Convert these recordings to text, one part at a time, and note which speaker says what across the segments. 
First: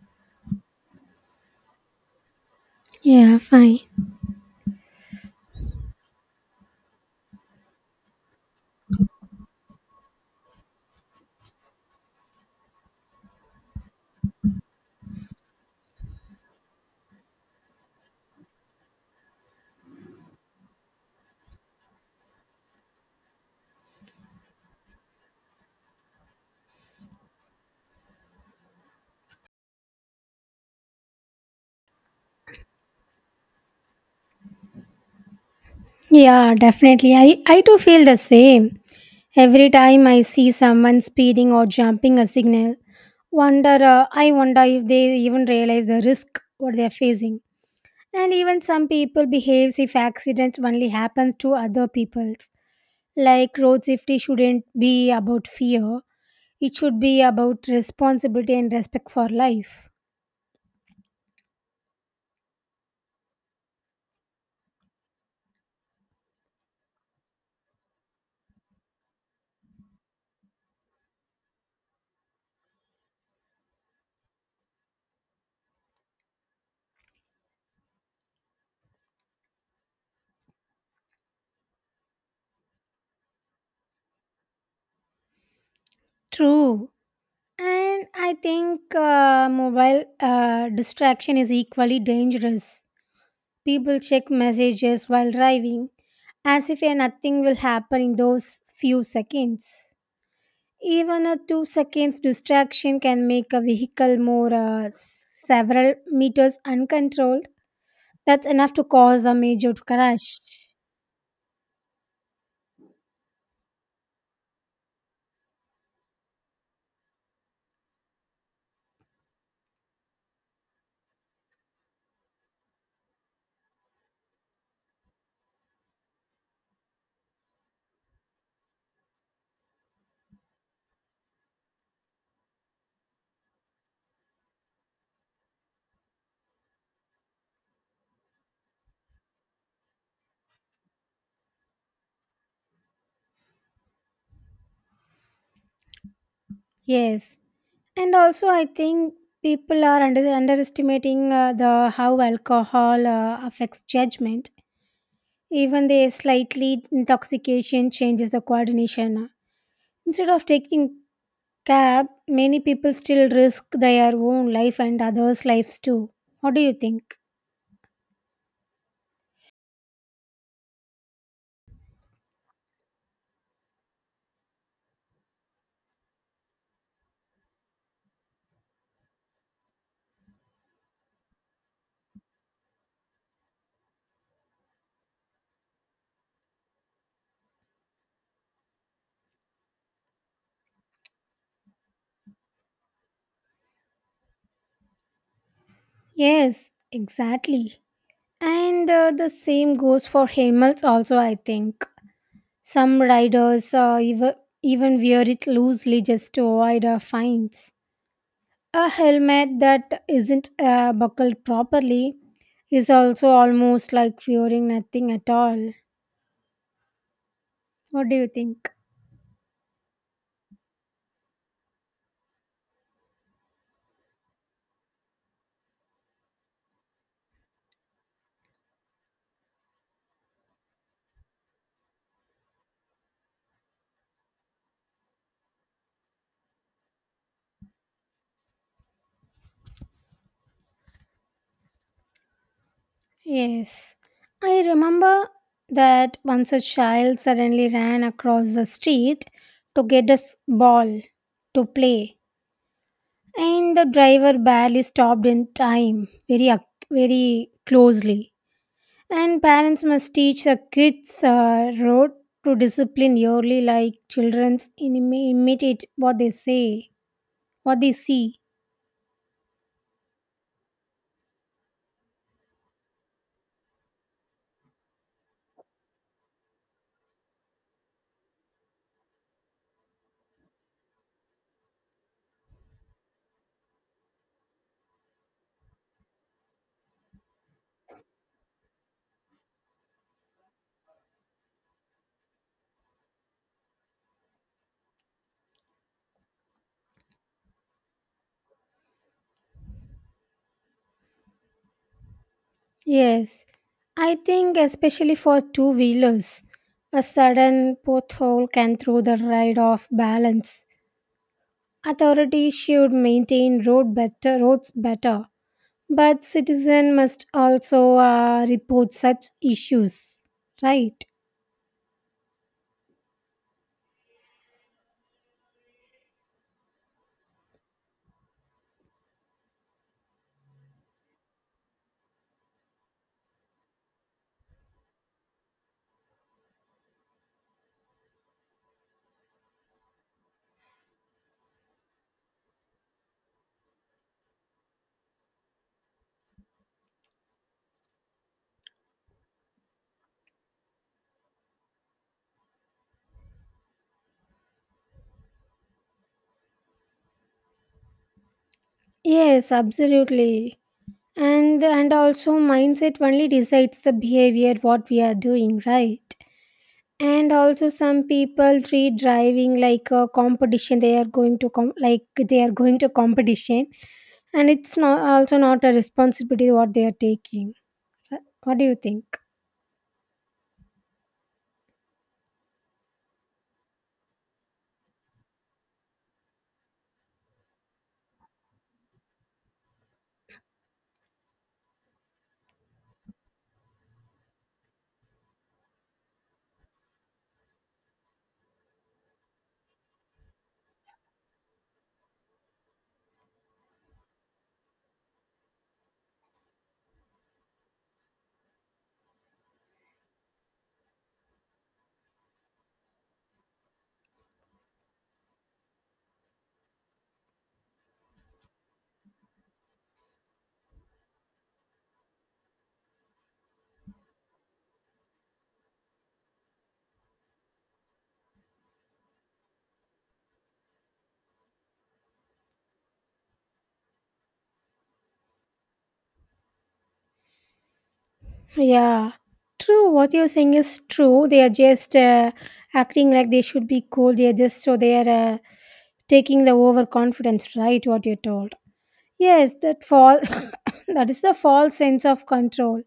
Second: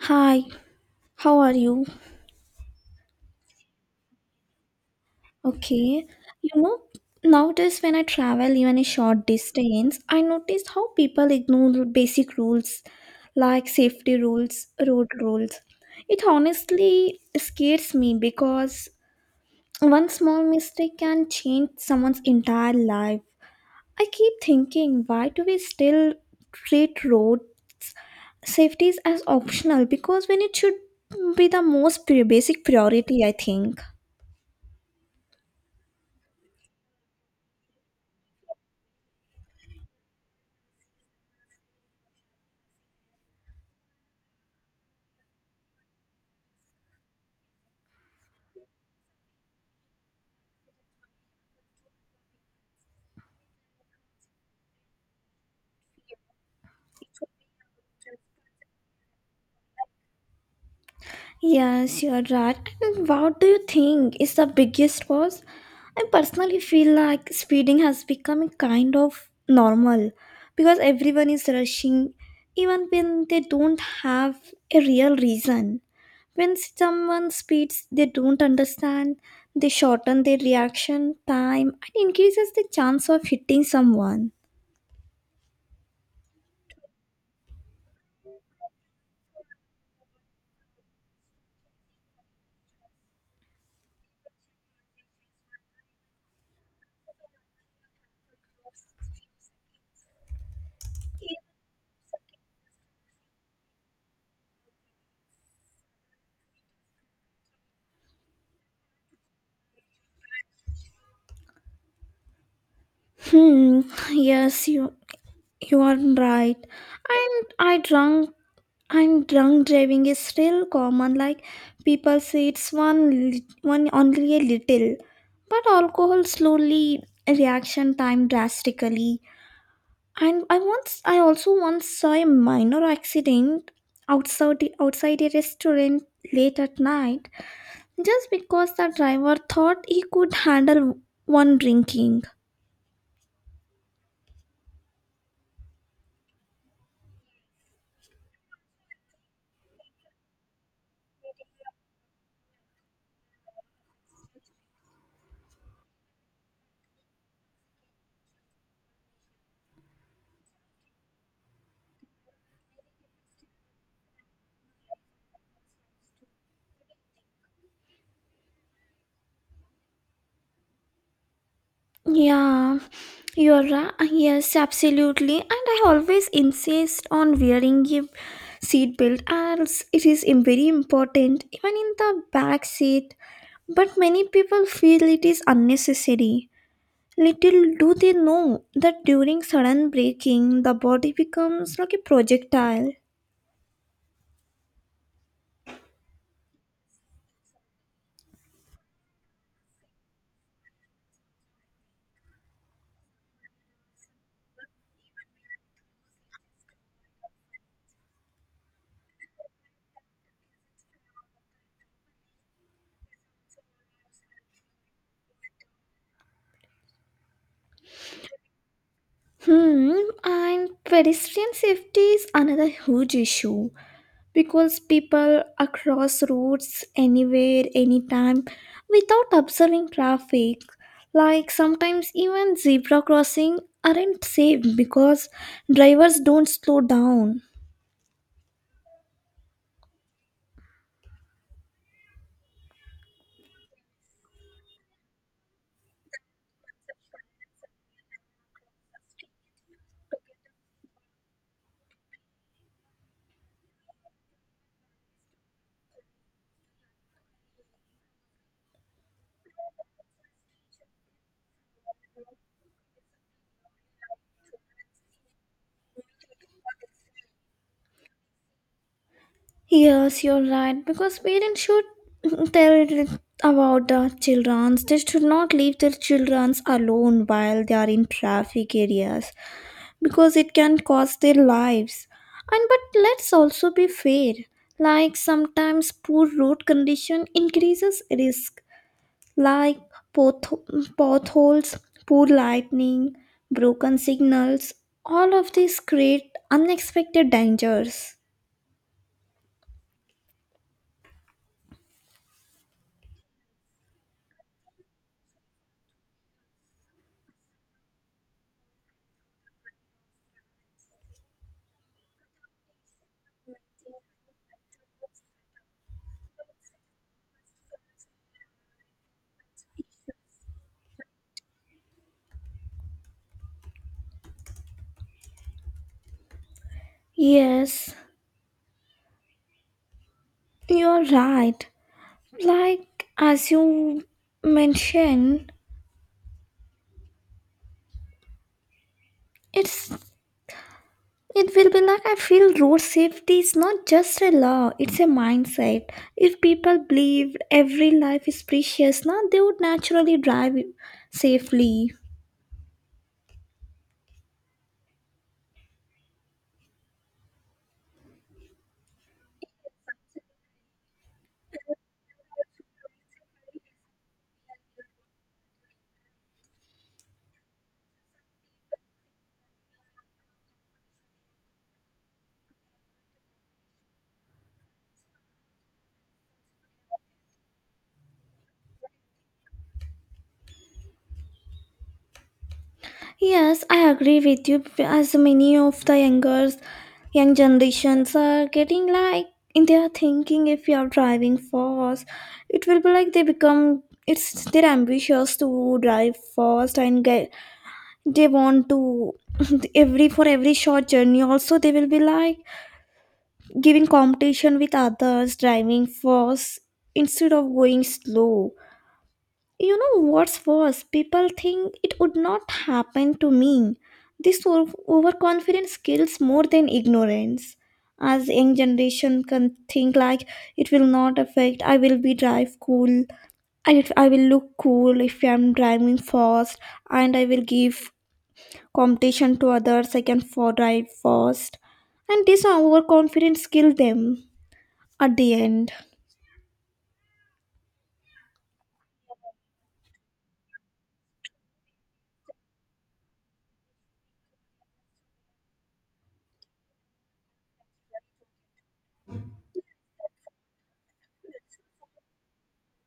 Speaker 1: Hi, how are you?
Speaker 2: Yeah, fine.
Speaker 1: Okay. You know, Nowadays when I travel even a short distance, I notice how people ignore basic rules like safety rules, road rules. It honestly scares me because one small mistake can change someone's entire life. I keep thinking, why do we still treat roads safety as optional? Because when it should be the most basic priority, I think.
Speaker 2: Yeah, definitely. I too feel the same. Every time I see someone speeding or jumping a signal, wonder I wonder if they even realize the risk what they're facing. And even some people behaves if accidents only happens to other peoples. Like road safety shouldn't be about fear. It should be about responsibility and respect for life.
Speaker 1: Yes, you're right. And what do you think is the biggest cause? I personally feel like speeding has become a kind of normal because everyone is rushing even when they don't have a real reason. When someone speeds, they don't understand, they shorten their reaction time and increases the chance of hitting someone.
Speaker 2: True. And I think mobile distraction is equally dangerous. People check messages while driving, as if nothing will happen in those few seconds. Even a 2 seconds distraction can make a vehicle more several meters uncontrolled. That's enough to cause a major crash.
Speaker 1: Hmm, yes, You are right. And I drunk and drunk driving is still common. Like people say it's one only a little. But alcohol slowly reaction time drastically. And I also once saw a minor accident outside a restaurant late at night just because the driver thought he could handle one drinking.
Speaker 2: Yes, and also I think underestimating the how alcohol affects judgment. Even the slightly intoxication changes the coordination. Instead of taking cab, many people still risk their own life and others' lives too. What do you think?
Speaker 1: Yeah, you're right. Ah, yes, absolutely. And I always insist on wearing a seatbelt as it is very important, even in the back seat. But many people feel it is unnecessary. Little do they know that during sudden braking, the body becomes like a projectile.
Speaker 2: Yes, exactly. And the same goes for helmets also, I think. Some riders even wear it loosely just to avoid fines. A helmet that isn't buckled properly is also almost like wearing nothing at all. What do you think?
Speaker 1: Hmm, and pedestrian safety is another huge issue, because people across roads anywhere anytime without observing traffic, like sometimes even zebra crossing aren't safe because drivers don't slow down.
Speaker 2: Yes, I remember that once a child suddenly ran across the street to get a ball to play, and the driver barely stopped in time, very closely. And parents must teach the kids road to discipline yearly, like childrens imitate what they say, what they see.
Speaker 1: Yes, you're right, because parents should tell about the children they should not leave their children alone while they are in traffic areas because it can cost their lives. And but let's also be fair. Like sometimes poor road condition increases risk, like potholes, poor lightning, broken signals. All of these create unexpected dangers.
Speaker 2: Yes, I think especially for two wheelers, a sudden pothole can throw the ride off balance. Authorities should maintain road better roads better, but citizen must also report such issues, right?
Speaker 1: Yes, you're right. Like as you mentioned, it's it will be like I feel road safety is not just a law, it's a mindset. If people believed every life is precious, now they would naturally drive safely.
Speaker 2: Yes, absolutely. And also mindset only decides the behavior what we are doing, right? And also some people treat driving like a competition. They are going to com- Like they are going to competition, and it's not a responsibility what they are taking. What do you think?
Speaker 1: Yes, I agree with you as many of the young generations are getting like in their thinking if you are driving fast, it will be like they become it's they're ambitious to drive fast and get they want to every for every short journey also they will be like giving competition with others driving fast instead of going slow. You know what's worse, people think it would not happen to me. This overconfidence kills more than ignorance. As young generation can think like it will not affect, I will be drive cool. I will look cool if I'm driving fast, and I will give competition to others I can for drive fast, and this overconfidence kill them at the end.
Speaker 2: Yeah, true. What you're saying is true. They are just acting like they should be cool. They are just so they are taking the overconfidence, right? What you're told. Yes, that fall that is the false sense of control.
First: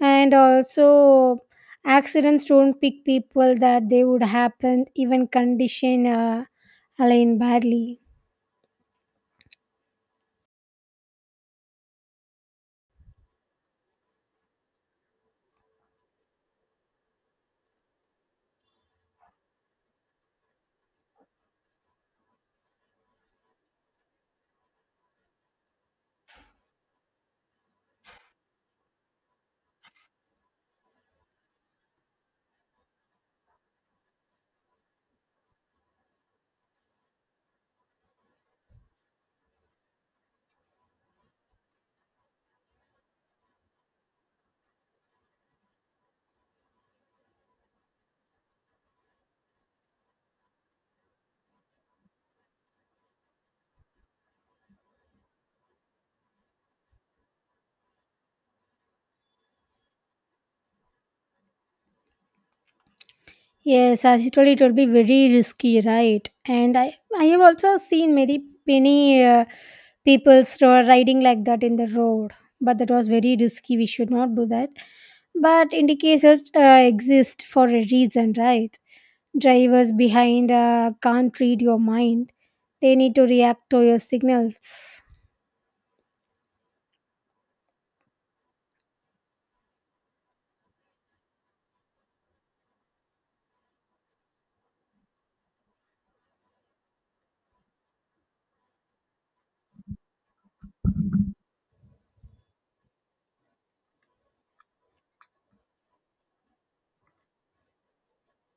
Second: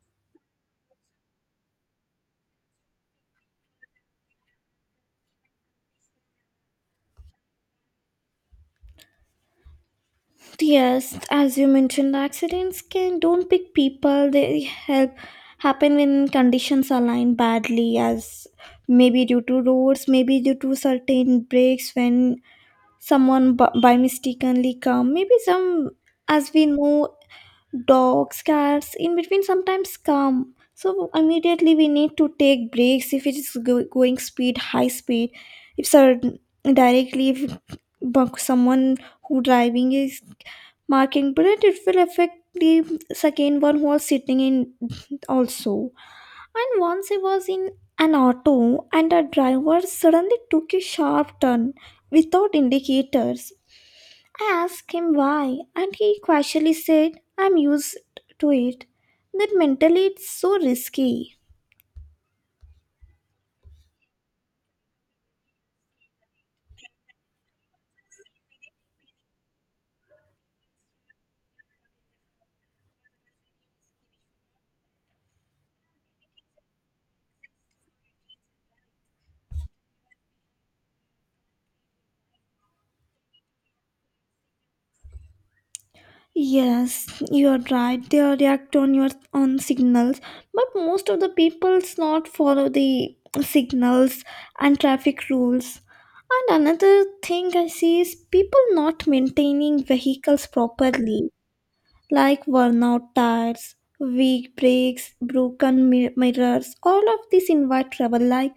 Speaker 2: And also accidents don't pick people, that they would happen even condition align badly.
Speaker 1: Yes as you mentioned accidents can don't pick people they help happen when conditions align badly as maybe due to roads maybe due to certain breaks when someone by mistakenly come maybe some as we know dogs cats in between sometimes come so immediately we need to take breaks if it is going speed high speed if sir directly if someone who driving is marking but it will affect the second one who was sitting in also. And once I was in an auto and a driver suddenly took a sharp turn without indicators. I asked him why, and he casually said, "I'm used to it." That mentally it's so risky.
Speaker 2: Yes, as you told, it will be very risky, right? And I have also seen many people riding like that in the road, but that was very risky. We should not do that. But indicators uh, exist for a reason, right? Drivers behind can't read your mind. They need to react to your signals.
Speaker 1: Yes, you're right. They react on your on signals, but most of the people's not follow the signals and traffic rules. And another thing I see is people not maintaining vehicles properly, like worn out tires, weak brakes, broken mirrors. All of this invite trouble.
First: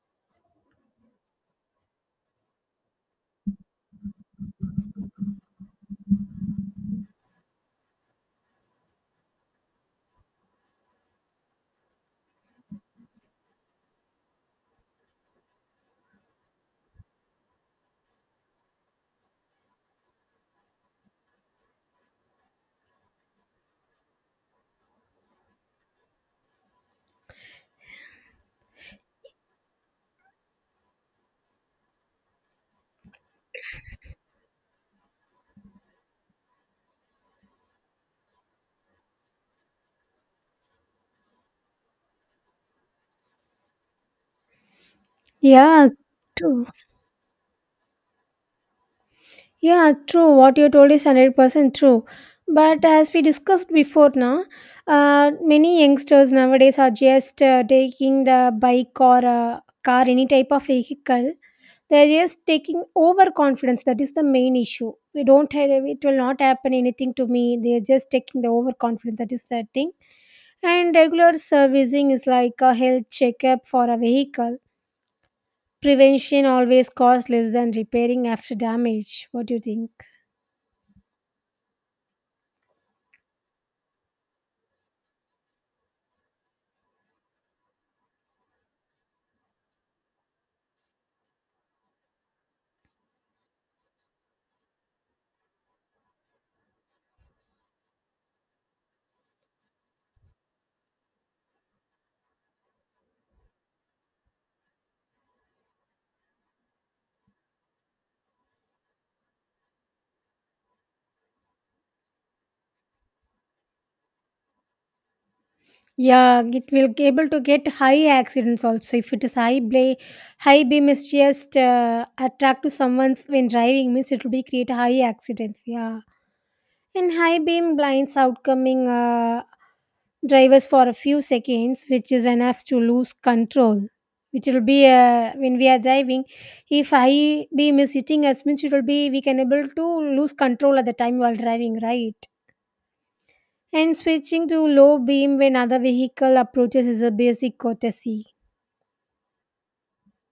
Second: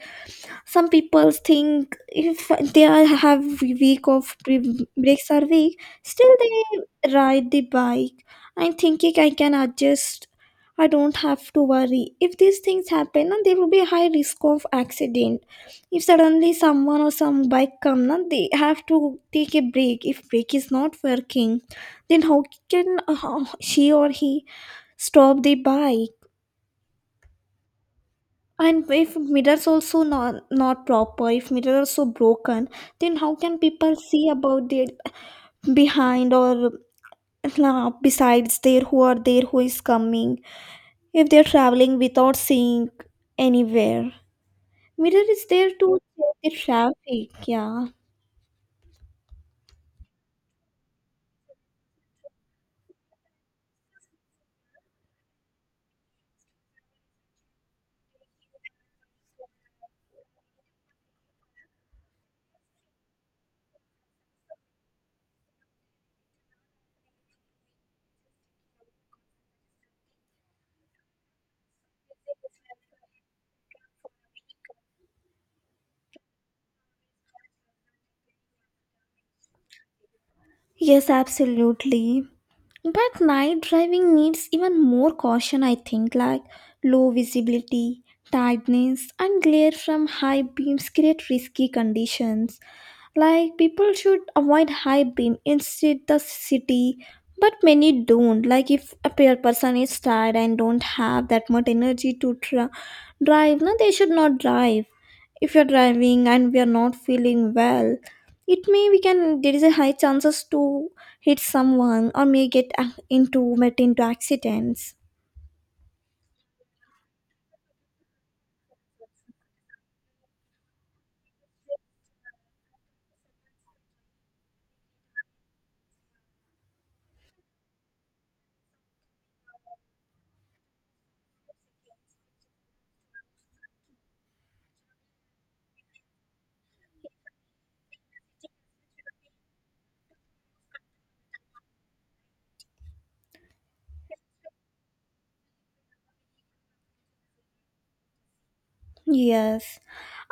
Speaker 1: Some people think if they are have week of breaks are weak still they ride the bike. I'm thinking I can adjust, I don't have to worry. If these things happen then there will be a high risk of accident. If suddenly someone or some bike come na, they have to take a break. If break is not working then how can she or he stop the bike? And if mirrors also not proper, if mirrors are so broken, then how can people see about the behind or besides there who are there who is coming if they're traveling without seeing anywhere? Mirror is there
Speaker 2: Yeah,
Speaker 1: to check the
Speaker 2: true.
Speaker 1: traffic. Yeah.
Speaker 2: What you told is 100% true. But as we discussed before, now, many youngsters nowadays are just taking the bike or car, any type of vehicle. They're just taking overconfidence. That is the main issue. We don't have, it will not happen anything to me. They're just taking the overconfidence. That is the thing. And regular servicing is like a health checkup for a vehicle. Prevention always costs less than repairing after damage. What do you think?
Speaker 1: Yes, absolutely. But night driving needs even more caution, I think, like low visibility, tiredness, and glare from high beams create risky conditions. Like people should avoid high beam instead the city, but many don't. Like if a pair person is tired and don't have that much energy to drive, no, they should not drive. If you're driving and we are not feeling well, it may we can there is a high chances to hit someone or may get into met into accidents.
Speaker 2: Yeah, it will be able to get high accidents also. If it is high bla- High beam is just attract to someone's when driving means it will be create high accidents. Yeah. And high beam blinds outcoming drivers for a few seconds, which is enough to lose control. Which will be when we are driving, if high beam is hitting us, means it will be we can able to lose control at the time while driving, right? And switching to low beam when other vehicle approaches is a basic courtesy.
Speaker 1: Yes,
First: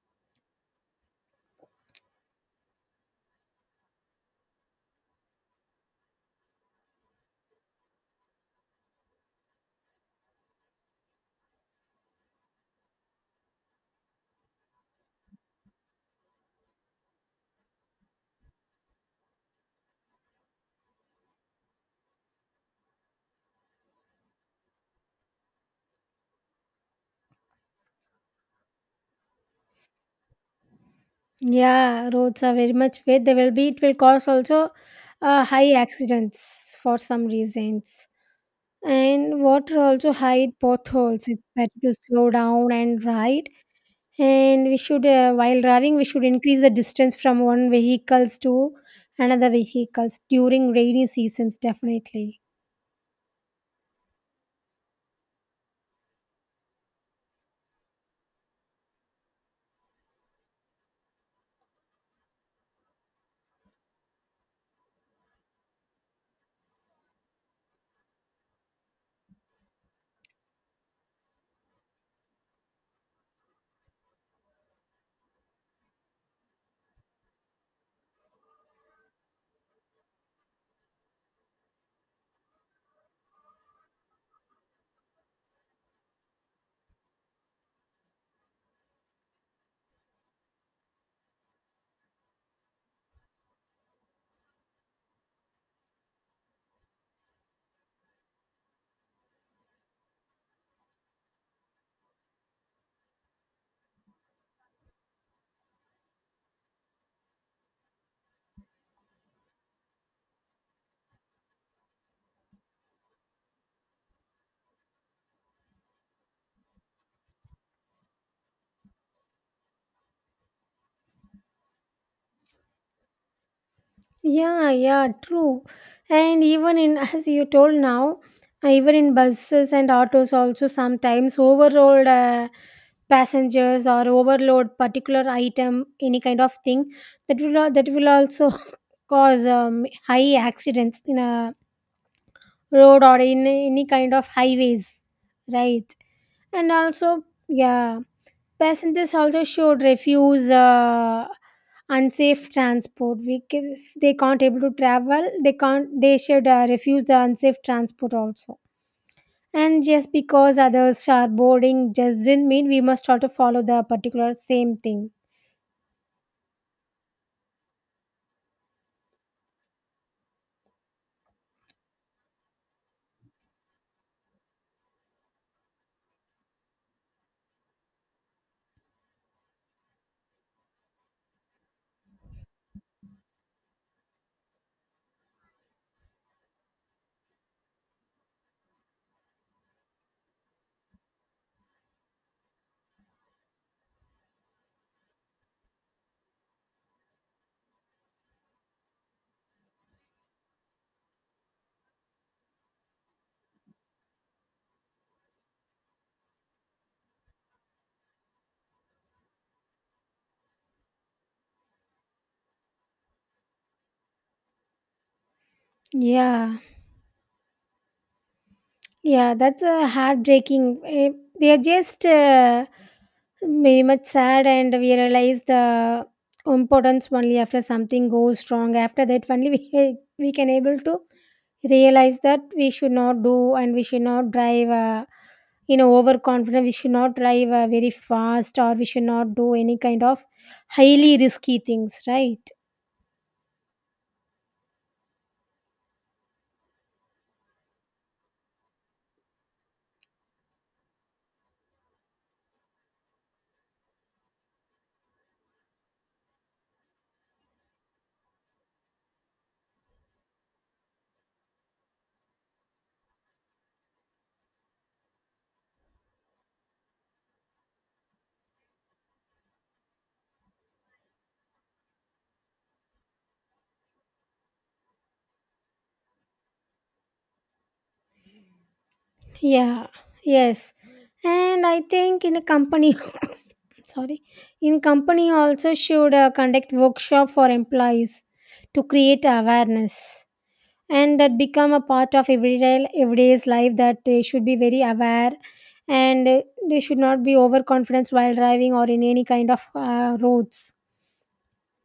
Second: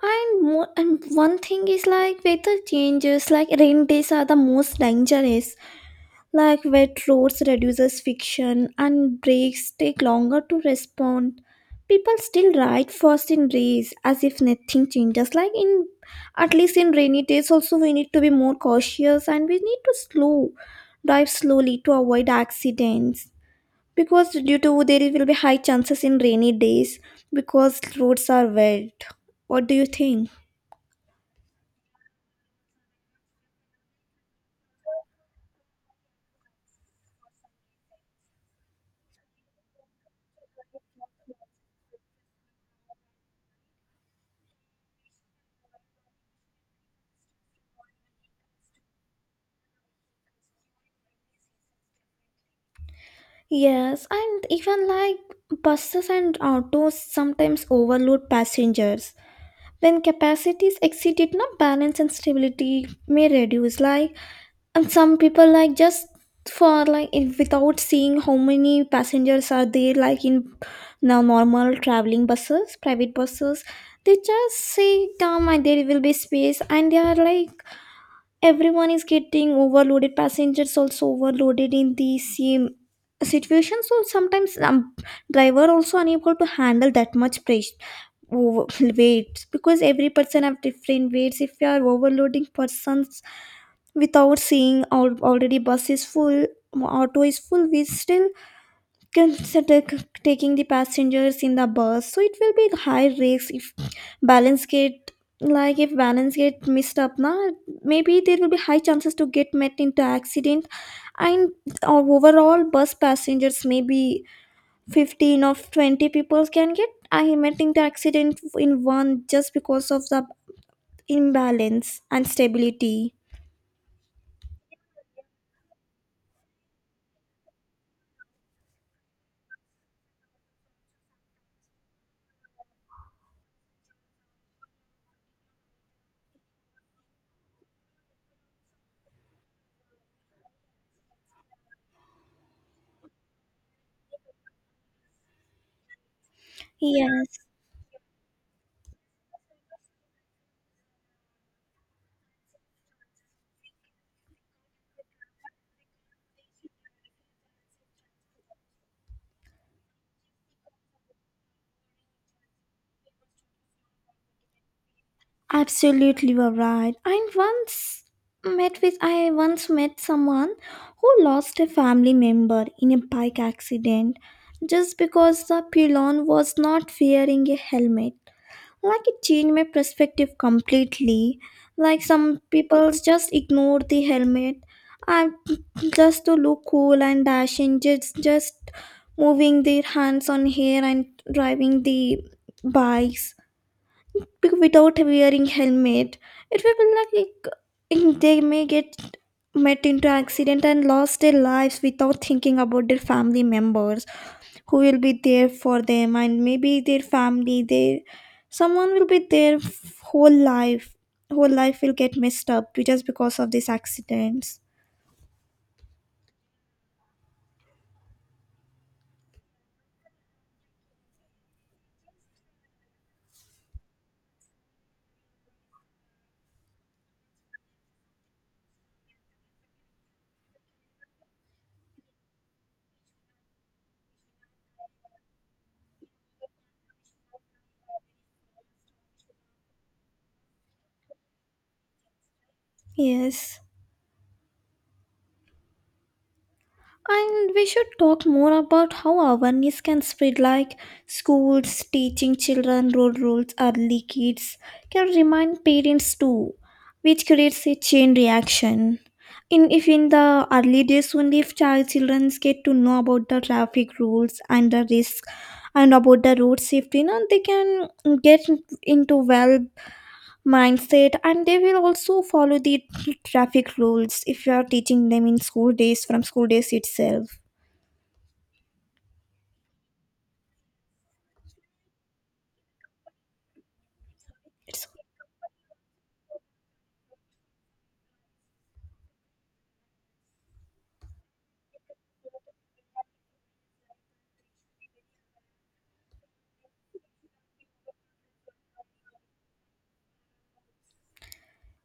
Speaker 1: and more and one thing is like weather changes like rain days are the most dangerous. Like wet roads reduces friction and brakes take longer to respond. People still ride fast in rains as if nothing changes. Like in at least in rainy days also we need to be more cautious and we need to slow drive slowly to avoid accidents because due to there will be high chances in rainy days because roads are wet. What do you think?
Speaker 2: Yeah, roads are very much wet. They will be. It will cause also high accidents for some reasons. And water also hide potholes. It's better to slow down and ride. And we should, while driving, we should increase the distance from one vehicles to another vehicles during rainy seasons, definitely.
Speaker 1: Yes, and even like buses and autos sometimes overload passengers. When capacities exceed it not balance and stability may reduce, like and some people like just for like if without seeing how many passengers are there like in now normal traveling buses private buses, they just say come and there will be space and they are like everyone is getting overloaded passengers also overloaded in the same situation. So sometimes driver also unable to handle that much pressure over weights because every person have different weights. If you are overloading persons without seeing all already bus is full, auto is full, we still consider taking the passengers in the bus so it will be high risk if balance get, like if balance get messed up na, maybe there will be high chances to get met into accident. And overall bus passengers may be 15 of 20 people can get imagining the accident in one just because of the imbalance and stability.
Speaker 2: Yeah. True. And even in as you told now, even in buses and autos also sometimes overload passengers or overload particular item, any kind of thing, that will also cause high accidents in a road or in any kind of highways, right? And also,
Speaker 1: Yes
Speaker 2: yeah, passengers also should refuse unsafe transport. We can, if they can't able to travel, they can't they should refuse the unsafe transport also. And just because others are boarding just doesn't mean we must also follow the particular same thing.
Speaker 1: absolutely you are right. I once met someone who lost a family member in a bike accident just because the pillion was not wearing a helmet. Like it changed my perspective completely. Like some people just ignore the helmet. I just to look cool and dashing, just moving their hands on hair and driving the bikes without wearing helmet. It will be like they may get met into accident and lost their lives without thinking about their family members who will be there for them, and maybe their family their someone will be there whole life will get messed up just because of these accidents.
Speaker 2: Yeah, yeah, that's heartbreaking. Eh, they are just very much sad, and we realize the importance only after something goes wrong. After that, only we can able to realize that we should not do and we should not drive. Overconfident. We should not drive very fast, or we should not do any kind of highly risky things, right?
Speaker 1: Yes. And we should talk more about how awareness can spread, like schools teaching children road rules early. Kids can remind parents too, which creates a chain reaction. In if in the early days only, if children get to know about the traffic rules and the risk and about the road safety, now they can get into well mindset and they will also follow the traffic rules if you are teaching them in school days from school days itself.
Speaker 2: Yeah. Yes. And I think in a company, sorry, in
Speaker 1: It's-
Speaker 2: company also should conduct workshop for employees to create awareness, and that become a part of everyday's life, that they should be very aware and they should not be overconfident while driving or in any kind of roads.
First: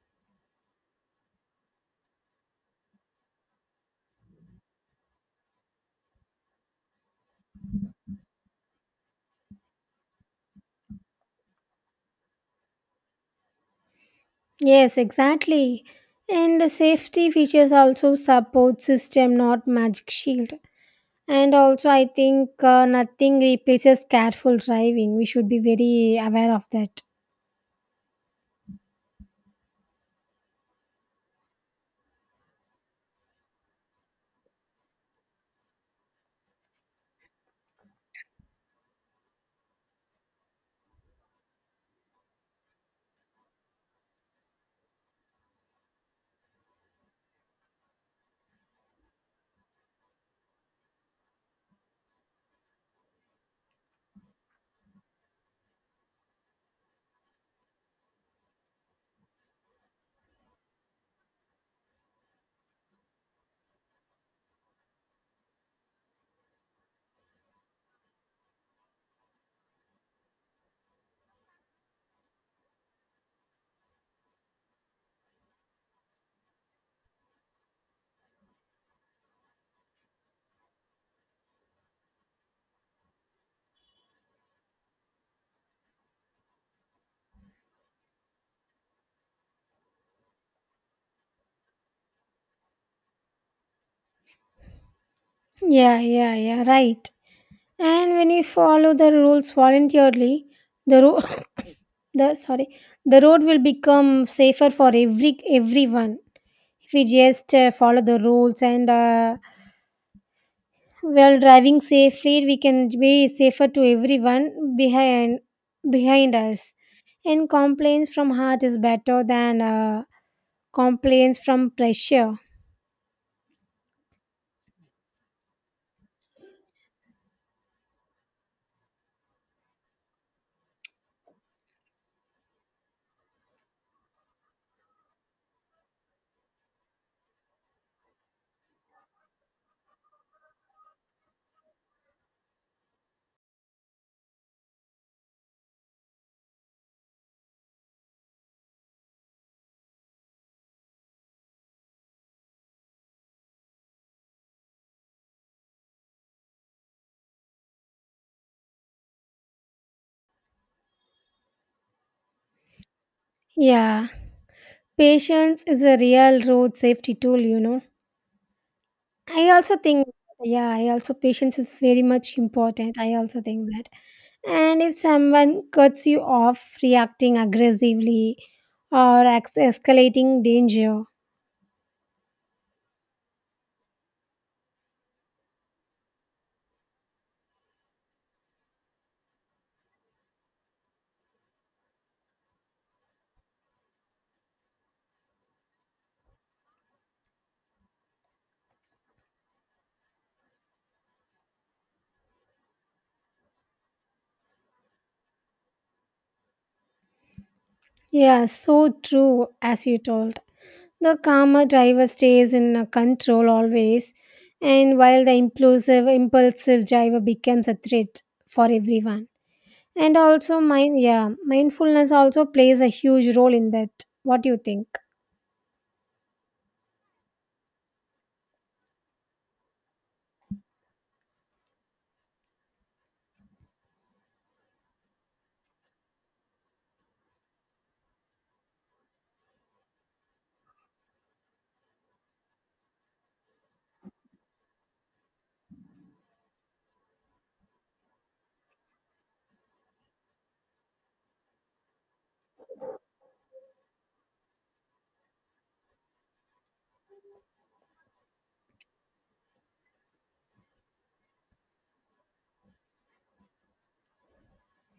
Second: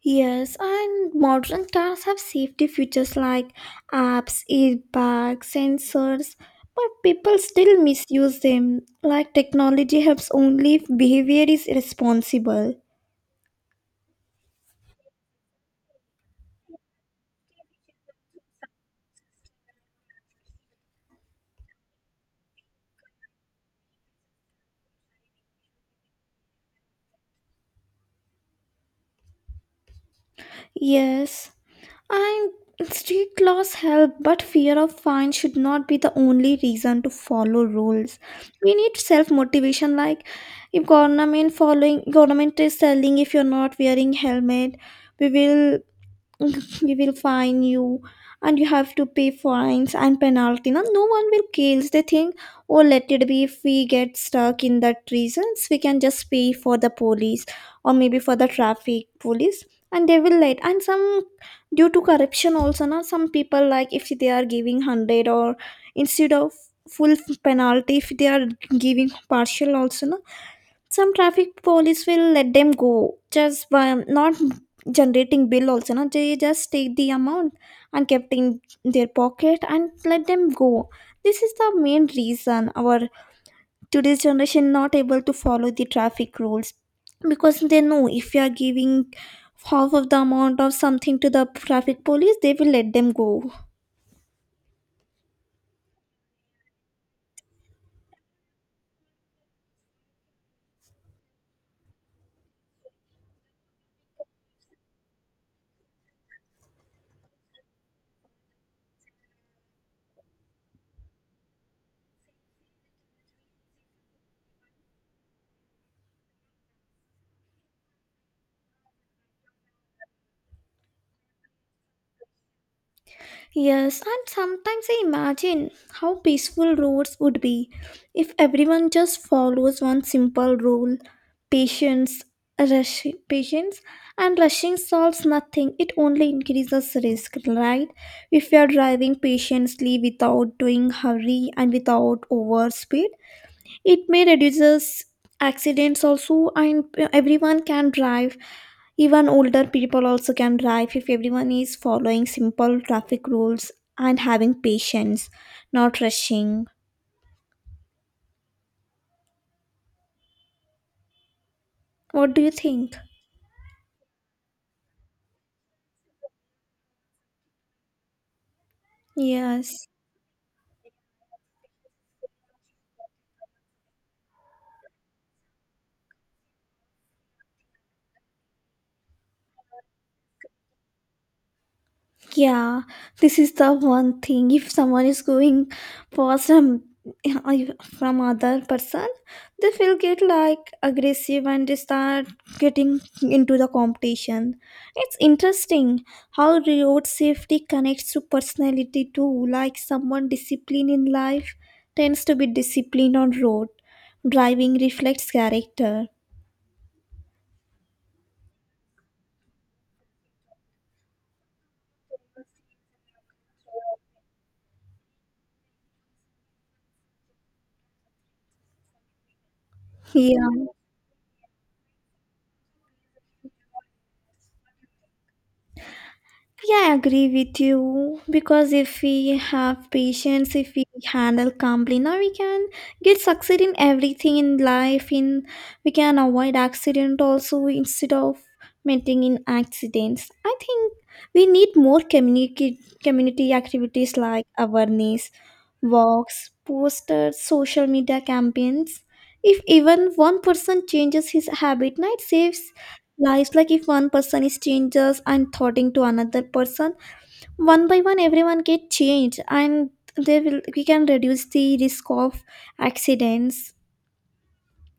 Speaker 1: Yes, and modern cars have safety features like apps, airbags, sensors, but people still misuse them. Like technology helps only if behavior is responsible.
Speaker 2: Yes, exactly. And the safety features also support system, not magic shield. And also I think nothing replaces careful driving. We should be very aware of that.
Speaker 1: Yes, and street laws help, but fear of fine should not be the only reason to follow rules. We need self motivation, like if government following government is telling if you're not wearing helmet, we will we will fine you and you have to pay fines and penalty no, no one will care. They think oh let it be. If we get stuck in that reasons we can just pay for the police or maybe for the traffic police and they will let. And some due to corruption also now some people like if they are giving 100 or instead of full penalty if they are giving partial also no, some traffic police will let them go just by not generating bill also no? They just take the amount and kept in their pocket and let them go. This is the main reason our today's generation not able to follow the traffic rules because they know if you are giving half of the amount of something to the traffic police they will let them go.
Speaker 2: Yeah, right. And when you follow the rules voluntarily, the road, the sorry, the road will become safer for everyone. If we just follow the rules and while driving safely, we can be safer to everyone behind us. And complaints from heart is better than complaints from pressure.
Speaker 1: Yes, and sometimes I imagine how peaceful roads would be if everyone just follows one simple rule. Patience, rush, patience, and rushing solves nothing. It only increases risk, right? If you are driving patiently without doing hurry and without overspeed, it may reduces accidents also and everyone can drive. Even older people also can drive if everyone is following simple traffic rules and having patience, not rushing. What do you think?
Speaker 2: Yeah, patience is a real road safety tool, you know. I
Speaker 1: Yes.
Speaker 2: also think, yeah, I also patience is very much important. I also think that. And if someone cuts you off, reacting aggressively or escalating danger,
Speaker 1: Yeah, this is the one thing. If someone is going for some from other person, they will get like aggressive and they start getting into the competition. It's interesting how road safety connects to personality too. Like someone disciplined in life tends to be disciplined on road. Driving reflects character.
Speaker 2: yeah, so true as you told. The calmer driver stays in control always, and while the impulsive driver becomes a threat for everyone. And also,
Speaker 1: Yeah.
Speaker 2: mindfulness also plays a huge role in that. What do you think?
Speaker 1: Yeah, I agree with you because if we have patience, if we handle calmly, now we can get succeed in everything in life. In we can avoid accident also instead of meeting in accidents. I think we need more community activities like awareness, walks, posters, social media campaigns. If even one person changes his habit, night saves lives. Like if one person is changes and thoughting to another person one by one everyone get changed and they will we can reduce the risk of accidents.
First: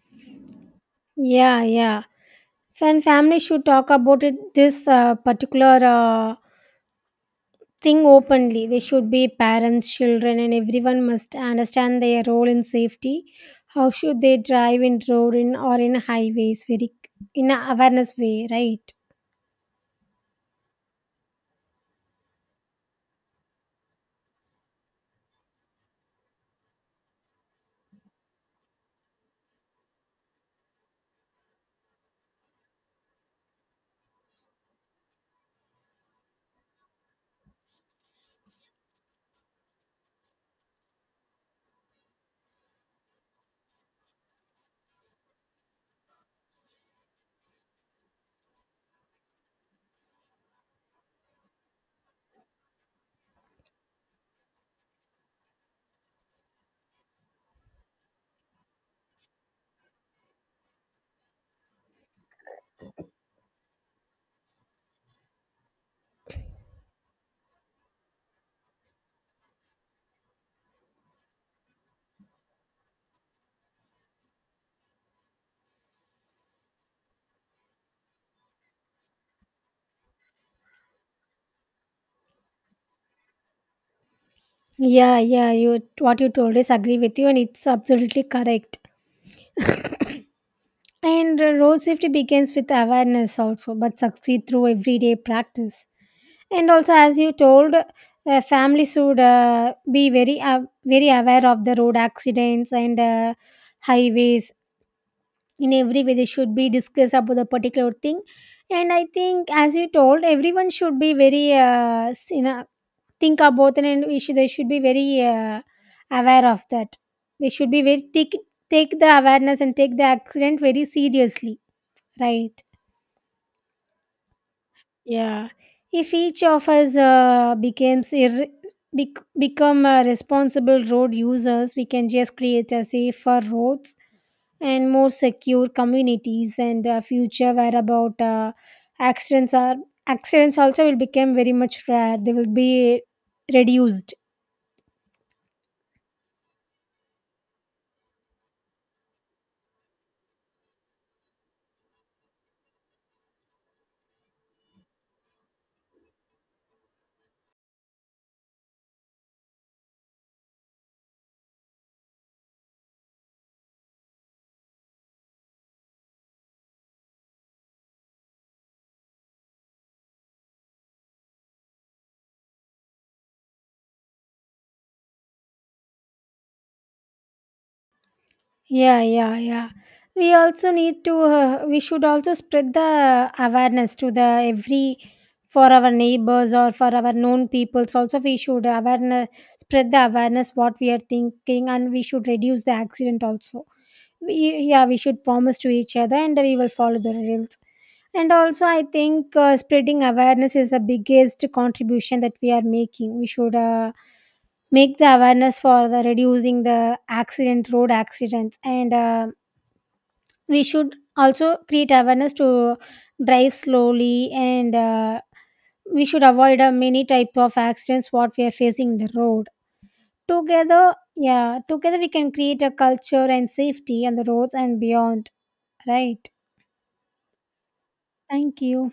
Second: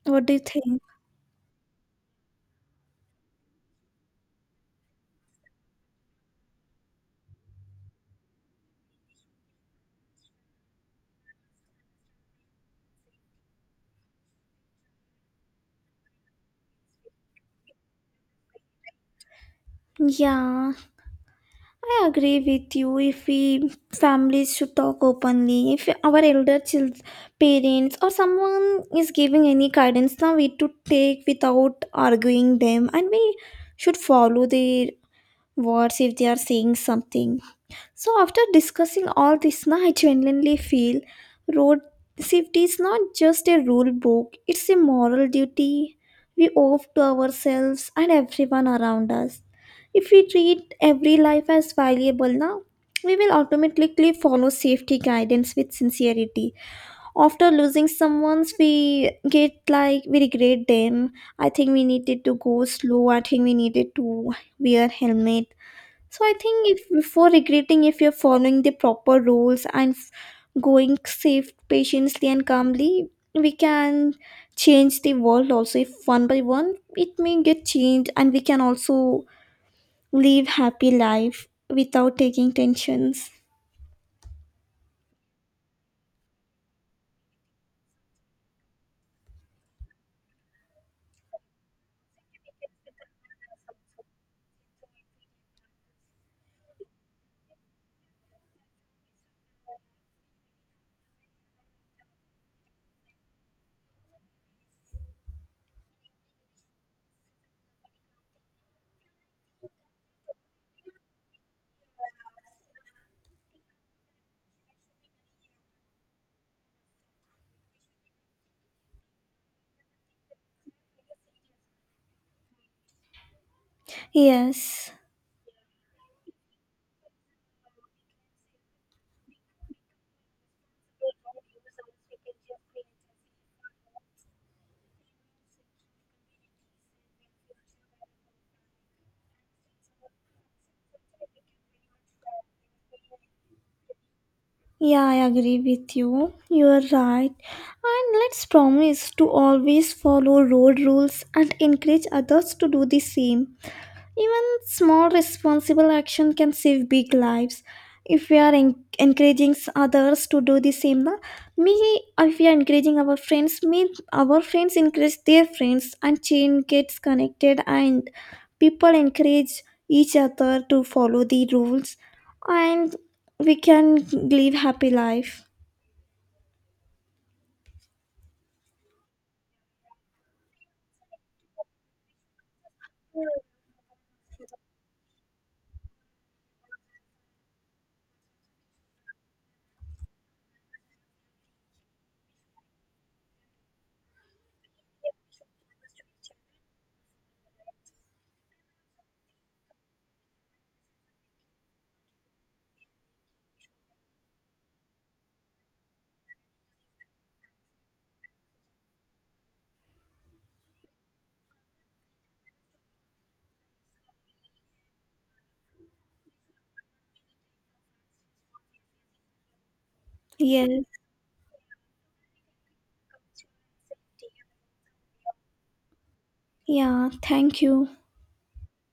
Speaker 1: What do you think?
Speaker 2: Yeah, yeah. When families should talk about it, this particular thing openly. They should be parents, children, and everyone must understand their role in safety. How should they drive in road in or in highways? Very in a awareness way, right?
Speaker 1: Yeah, I agree with you. If we families should talk openly if our elder children parents or someone is giving any guidance now we to take without arguing them and we should follow their words if they are saying something. So after discussing all this, now I genuinely feel road safety is not just a rule book, it's a moral duty we owe to ourselves and everyone around us. If we treat every life as valuable now, we will automatically follow safety guidance with sincerity. After losing someone's we get like we regret them. I think we needed to go slow. I think we needed to wear helmet. So I think if before regretting if you're following the proper rules and going safe patiently and calmly, we can change the world also if one by one it may get changed and we can also live happy life without taking tensions.
Speaker 2: Yeah, yeah. You what you told is agree with you, and it's absolutely correct. And road safety begins with awareness also, but succeed through everyday practice. And also as you told, families should be very aware of the road accidents and highways in every way. They should be discussed about the particular thing. And I think, as you told, everyone should be you know, think about it. And they should be very aware of that. They should be very take the awareness and take the accident very seriously, right?
Speaker 1: Yes.
Speaker 2: Yeah, if each of us become responsible road users, we can just create a safer roads and more secure communities and future where about accidents are accidents also will become very much rare. They will be reduced.
Speaker 1: Yeah, I agree with you. You're right. And let's promise to always follow road rules and encourage others to do the same. Even small responsible action can save big lives. If we are encouraging others to do the same, na, me if we are encouraging our friends, me our friends encourage their friends, and chain gets connected, and people encourage each other to follow the rules, and we can live happy life.
Speaker 2: Yeah, yeah, yeah. We also need to, we should also spread the awareness to the every, for our neighbors or for our known peoples. Also, spread the awareness what we are thinking, and we should reduce the accident also. We, yeah, we should promise to each other and we will follow the rules. And also, I think spreading awareness is the biggest contribution that we are making. We should make the awareness for the reducing the accident road accidents. And we should also create awareness to drive slowly. And we should avoid many type of accidents what we are facing in the road
Speaker 1: Yes,
Speaker 2: together. Yeah, together we can create a culture and safety on the roads and beyond, right?
Speaker 1: yeah. Thank you.
Speaker 2: Thank you.